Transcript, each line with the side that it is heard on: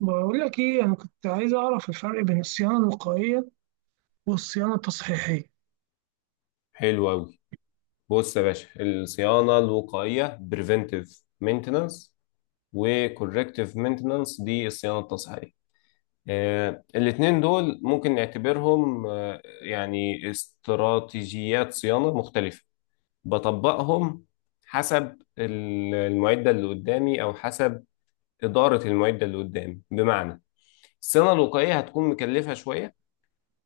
right: بقول لك ايه، انا كنت عايز اعرف الفرق بين الصيانه الوقائيه والصيانه التصحيحيه.
left: حلو أوي. بص يا باشا، الصيانة الوقائية preventive maintenance و corrective maintenance دي الصيانة التصحيحية. الاتنين دول ممكن نعتبرهم يعني استراتيجيات صيانة مختلفة بطبقهم حسب المعدة اللي قدامي أو حسب إدارة المعدة اللي قدامي. بمعنى الصيانة الوقائية هتكون مكلفة شوية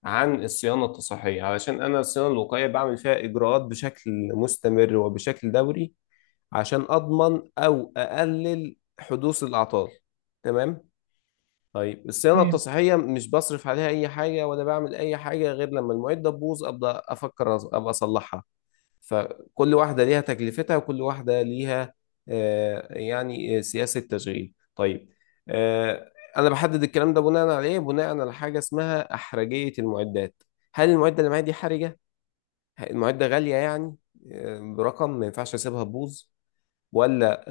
left: عن الصيانة التصحيحية علشان أنا الصيانة الوقائية بعمل فيها إجراءات بشكل مستمر وبشكل دوري عشان أضمن أو أقلل حدوث الأعطال. تمام. طيب الصيانة
right: تمام.
left: التصحيحية مش بصرف عليها أي حاجة ولا بعمل أي حاجة غير لما المعدة تبوظ، أبدأ أفكر أبقى أصلحها. فكل واحدة ليها تكلفتها وكل واحدة ليها يعني سياسة تشغيل. طيب، آه، أنا بحدد الكلام ده بناء على إيه؟ بناء على حاجة اسمها أحرجية المعدات. هل المعدة اللي معايا دي حرجة؟ المعدة غالية يعني، برقم ما ينفعش أسيبها تبوظ، ولا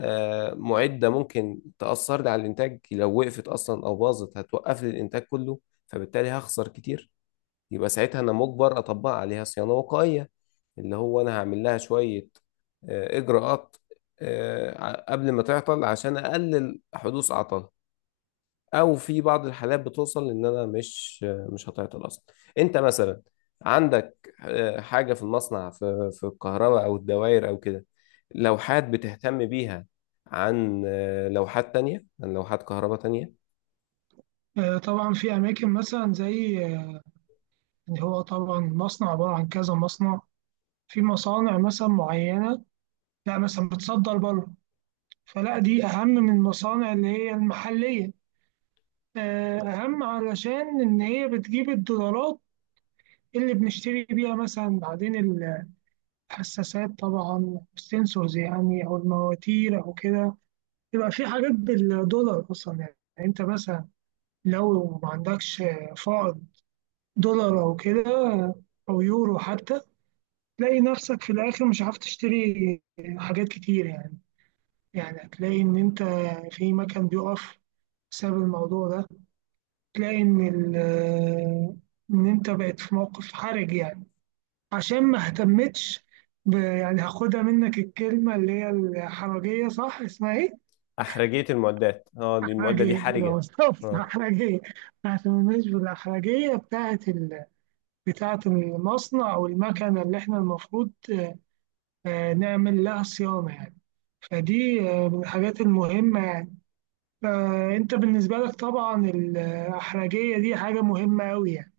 left: معدة ممكن تأثر لي على الإنتاج لو وقفت أصلا أو باظت هتوقف لي الإنتاج كله فبالتالي هخسر كتير. يبقى ساعتها أنا مجبر أطبق عليها صيانة وقائية، اللي هو أنا هعمل لها شوية إجراءات قبل ما تعطل عشان أقلل حدوث أعطال. او في بعض الحالات بتوصل ان انا مش هتعطل اصلا. انت مثلا عندك حاجه في المصنع، في الكهرباء او الدوائر او كده، لوحات بتهتم بيها عن لوحات تانية، عن لوحات كهرباء تانية.
right: طبعا في اماكن مثلا زي يعني هو طبعا مصنع عباره عن كذا مصنع. في مصانع مثلا معينه، لا مثلا بتصدر بره، فلا دي اهم من المصانع اللي هي المحليه. آه اهم علشان ان هي بتجيب الدولارات اللي بنشتري بيها مثلا بعدين الحساسات، طبعا السنسورز يعني، او المواتير او كده. يبقى في حاجات بالدولار اصلا، يعني انت مثلا لو ما عندكش فائض دولار او كده، او يورو حتى، تلاقي نفسك في الاخر مش عارف تشتري حاجات كتير يعني. يعني هتلاقي ان انت في مكان بيقف بسبب الموضوع ده. تلاقي ان ان انت بقيت في موقف حرج يعني. عشان ما اهتمتش يعني هاخدها منك الكلمة اللي هي الحرجية، صح؟ اسمها ايه؟
left: احرجيه المعدات، اه دي المعده دي
right: أحرجية،
left: حرجه.
right: بالظبط،
left: اه.
right: أحرجية. ما اهتمناش بالأحرجية بتاعة ال... بتاعة المصنع أو المكنة اللي إحنا المفروض نعمل لها صيانة يعني. فدي من الحاجات المهمة يعني. فأنت بالنسبة لك طبعا الأحرجية دي حاجة مهمة أوي يعني،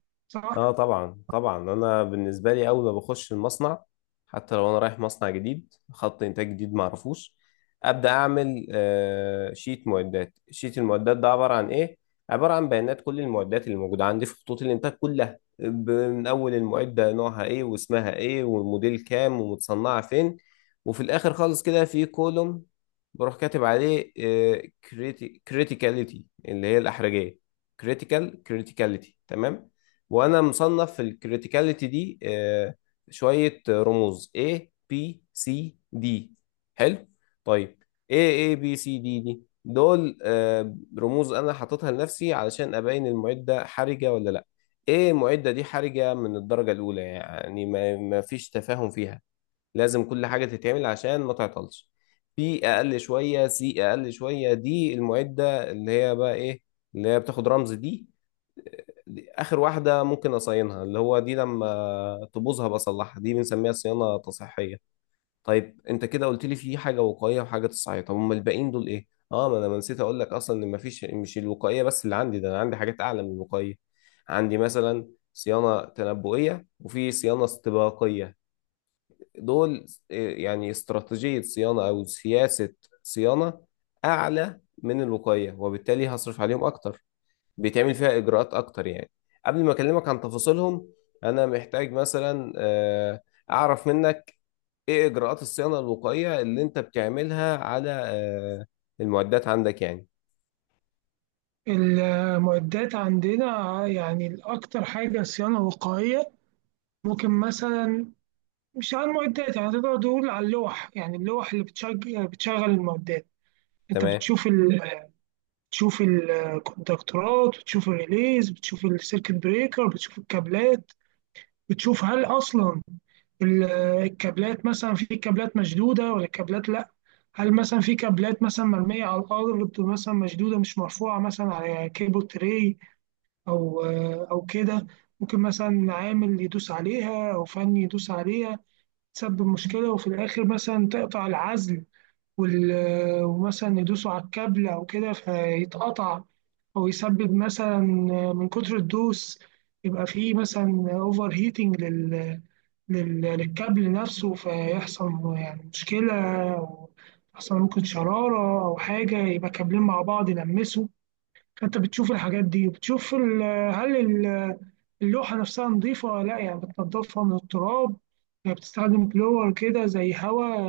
left: اه
right: صح؟
left: طبعا طبعا، انا بالنسبه لي اول ما بخش المصنع، حتى لو انا رايح مصنع جديد خط انتاج جديد ما اعرفوش ابدا، اعمل شيت معدات. شيت المعدات ده عباره عن ايه؟ عباره عن بيانات كل المعدات اللي موجوده عندي في خطوط الانتاج كلها، من اول المعده نوعها ايه واسمها ايه والموديل كام ومتصنعه فين. وفي الاخر خالص كده في كولوم بروح كاتب عليه كريتيكاليتي اللي هي الاحرجيه. كريتيكاليتي، تمام. وانا مصنف في الكريتيكاليتي دي شوية رموز: A، B، C، D. حلو، طيب. A، B، C، D دي دول رموز انا حاططها لنفسي علشان ابين المعدة حرجة ولا لا. A معدة دي حرجة من الدرجة الاولى، يعني ما فيش تفاهم فيها، لازم كل حاجة تتعمل عشان ما تعطلش. في أقل شوية سي أقل شوية دي المعدة اللي هي بقى إيه، اللي هي بتاخد رمز دي. دي آخر واحدة ممكن أصينها، اللي هو دي لما تبوظها بصلحها، دي بنسميها صيانة تصحيحية. طيب أنت كده قلت لي في حاجة وقائية وحاجة تصحيحية، طب أمال الباقيين دول إيه؟ ما أنا ما نسيت أقول لك أصلا إن مفيش، مش الوقائية بس اللي عندي ده، أنا عندي حاجات أعلى من الوقائية. عندي مثلا صيانة تنبؤية وفي صيانة استباقية. دول يعني استراتيجية صيانة أو سياسة صيانة أعلى من الوقاية، وبالتالي هصرف عليهم أكتر، بيتعمل فيها إجراءات أكتر يعني. قبل ما أكلمك عن تفاصيلهم، أنا محتاج مثلا أعرف منك إيه إجراءات الصيانة الوقائية اللي أنت بتعملها على المعدات عندك يعني.
right: المعدات عندنا يعني الأكتر حاجة صيانة وقائية. ممكن مثلا مش على المعدات، يعني تقدر تقول على اللوح، يعني اللوح اللي بتشغل بتشغل المعدات. انت
left: تمام.
right: بتشوف تشوف الكونتاكتورات، بتشوف الريليز، بتشوف السيركت بريكر، بتشوف الكابلات. بتشوف هل اصلا ال- الكابلات مثلا، في كابلات مشدوده ولا كابلات لا. هل مثلا في كابلات مثلا مرميه على الارض، مثلا مشدوده مش مرفوعه مثلا على كيبل تري او او كده. ممكن مثلا عامل يدوس عليها او فني يدوس عليها، تسبب مشكله وفي الاخر مثلا تقطع العزل وال... ومثلا يدوسوا على الكابل أو كده فيتقطع. أو يسبب مثلا من كتر الدوس يبقى فيه مثلا أوفر هيتنج لل... لل... للكابل نفسه، فيحصل يعني مشكلة. أو يحصل ممكن شرارة أو حاجة، يبقى كابلين مع بعض يلمسوا. فأنت بتشوف الحاجات دي وبتشوف ال... هل اللوحة نفسها نظيفة ولا لأ، يعني بتنضفها من التراب. يعني بتستخدم بلور كده زي هوا،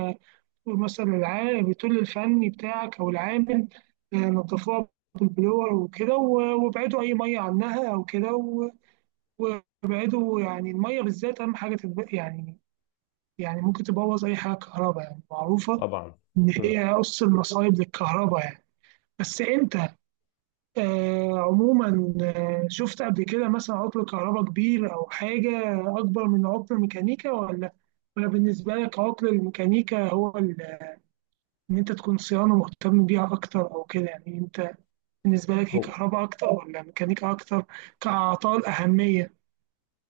right: مثلا العامل بتقول للفني بتاعك او العامل، نضفوها بالبلور وكده وابعدوا اي ميه عنها او كده، وابعدوا يعني الميه بالذات، اهم حاجه يعني يعني ممكن تبوظ اي حاجه كهرباء، يعني معروفه
left: طبعا.
right: ان
left: مم.
right: هي قص المصايب للكهرباء يعني. بس انت عموما شفت قبل كده مثلا عطل كهرباء كبير او حاجه اكبر من عطل الميكانيكا، ولا ولا بالنسبه لك عطل الميكانيكا هو ان انت تكون صيانه مهتم بيها اكتر او كده، يعني انت بالنسبه لك هي
left: هو
right: كهرباء اكتر ولا ميكانيكا اكتر، كاعطال اهميه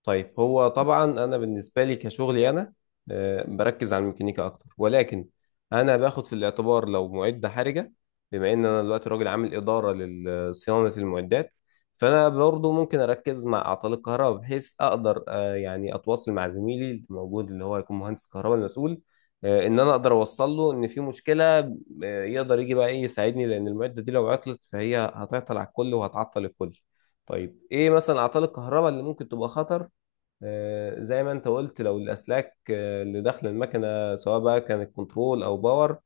left: طيب هو طبعا انا بالنسبه لي كشغلي، انا بركز على الميكانيكا اكتر ولكن انا باخد في الاعتبار لو معده حرجه. بما ان انا دلوقتي راجل عامل اداره لصيانه المعدات، فانا برضو ممكن اركز مع اعطال الكهرباء بحيث اقدر يعني اتواصل مع زميلي اللي موجود، اللي هو هيكون مهندس الكهرباء المسؤول، ان انا اقدر اوصل له ان في مشكله، يقدر يجي بقى ايه يساعدني، لان المعده دي لو عطلت فهي هتعطل على الكل وهتعطل الكل. طيب ايه مثلا اعطال الكهرباء اللي ممكن تبقى خطر؟ زي ما انت قلت لو الاسلاك اللي داخله المكنه سواء بقى كانت كنترول او باور،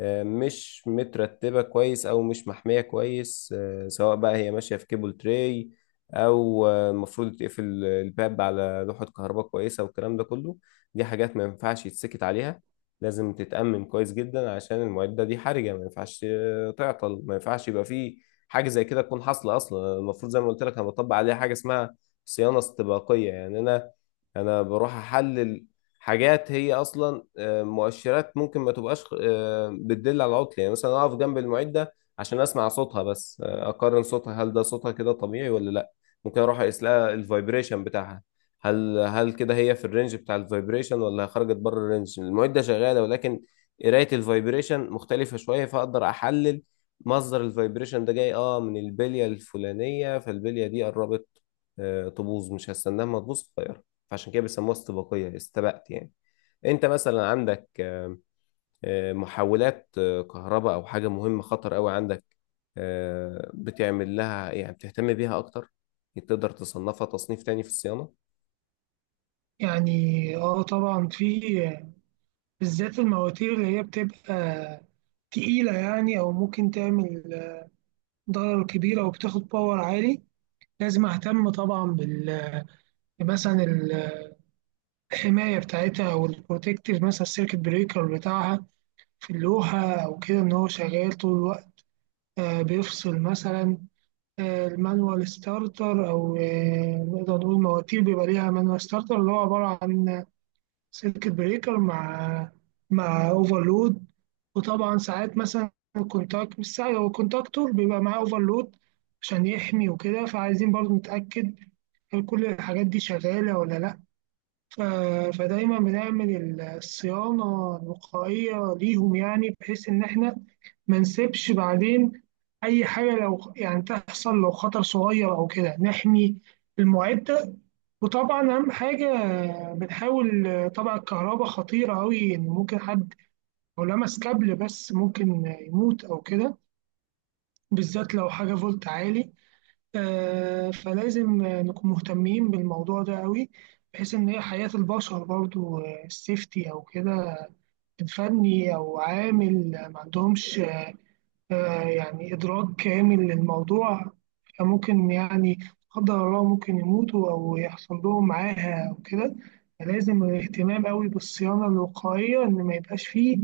left: مش مترتبه كويس او مش محميه كويس، سواء بقى هي ماشيه في كيبل تراي، او المفروض تقفل الباب على لوحه كهرباء كويسه والكلام ده كله. دي حاجات ما ينفعش يتسكت عليها، لازم تتأمن كويس جدا عشان المعده دي حرجه، ما ينفعش تعطل، ما ينفعش يبقى فيه حاجه زي كده تكون حاصله اصلا. المفروض زي ما قلت لك انا بطبق عليها حاجه اسمها صيانه استباقيه، يعني انا بروح احلل حاجات هي اصلا مؤشرات ممكن ما تبقاش بتدل على عطل، يعني مثلا اقف جنب المعده عشان اسمع صوتها بس، اقارن صوتها هل ده صوتها كده طبيعي ولا لا. ممكن اروح اقيس لها الفايبريشن بتاعها، هل كده هي في الرينج بتاع الفايبريشن ولا خرجت بره الرينج، المعده شغاله ولكن قرايه الفايبريشن مختلفه شويه، فاقدر احلل مصدر الفايبريشن ده جاي من البليه الفلانيه، فالبليه دي قربت تبوظ، مش هستناها ما تبوظ. فعشان كده بيسموها استباقية، استبقت يعني. انت مثلا عندك محولات كهرباء او حاجة مهمة خطر قوي عندك، بتعمل لها يعني بتهتم بيها اكتر، تقدر تصنفها تصنيف تاني في الصيانة.
right: يعني؟ اه طبعا، في بالذات المواتير اللي هي بتبقى تقيله يعني، او ممكن تعمل ضرر كبير او بتاخد باور عالي. لازم اهتم طبعا بال مثلا الحمايه بتاعتها او البروتكتيف، مثلا السيركت بريكر بتاعها في اللوحه او كده، ان هو شغال طول الوقت. بيفصل مثلا المانوال ستارتر، او نقدر نقول مواتير بيبقى ليها مانوال ستارتر، اللي هو عباره عن سيركت بريكر مع اوفرلود. وطبعا ساعات مثلا الكونتاكت، مش ساعات، هو الكونتاكتور بيبقى معاه اوفرلود عشان يحمي وكده. فعايزين برضو نتاكد هل كل الحاجات دي شغاله ولا لا. فدايما بنعمل الصيانة الوقائية ليهم، يعني بحيث إن إحنا ما نسيبش بعدين أي حاجة لو يعني تحصل، لو خطر صغير أو كده نحمي المعدة. وطبعا أهم حاجة بنحاول، طبعا الكهرباء خطيرة أوي، إن ممكن حد لو لمس كابل بس ممكن يموت أو كده، بالذات لو حاجة فولت عالي. فلازم نكون مهتمين بالموضوع ده قوي، بحيث إن هي حياة البشر برضو، السيفتي أو كده. فني أو عامل ما عندهمش يعني إدراك كامل للموضوع، فممكن يعني لا قدر الله ممكن يموتوا أو يحصل لهم معاها أو كده. فلازم اهتمام قوي بالصيانة الوقائية، إن ما يبقاش فيه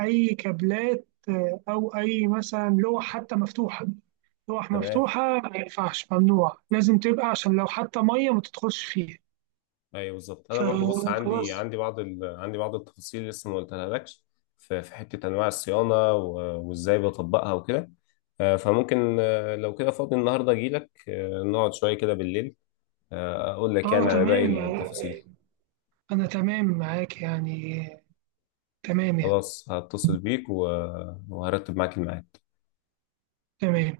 right: أي كابلات أو أي مثلا لوح حتى مفتوحة. لوح
left: تمام،
right: مفتوحة ما ينفعش، ممنوع، لازم تبقى عشان لو حتى مية ما تدخلش فيها.
left: ايوه بالظبط. انا برضو بص، عندي
right: فخلاص.
left: عندي بعض عندي بعض التفاصيل اللي لسه ما قلتها لكش. في حته انواع الصيانه وازاي بطبقها وكده، فممكن لو كده فاضي النهارده اجي لك، نقعد شويه كده بالليل اقول لك
right: اه
left: يعني على باقي
right: تمام،
left: التفاصيل.
right: أنا تمام معاك يعني، تمام يعني.
left: خلاص هتصل بيك وهرتب معاك الميعاد.
right: تمام.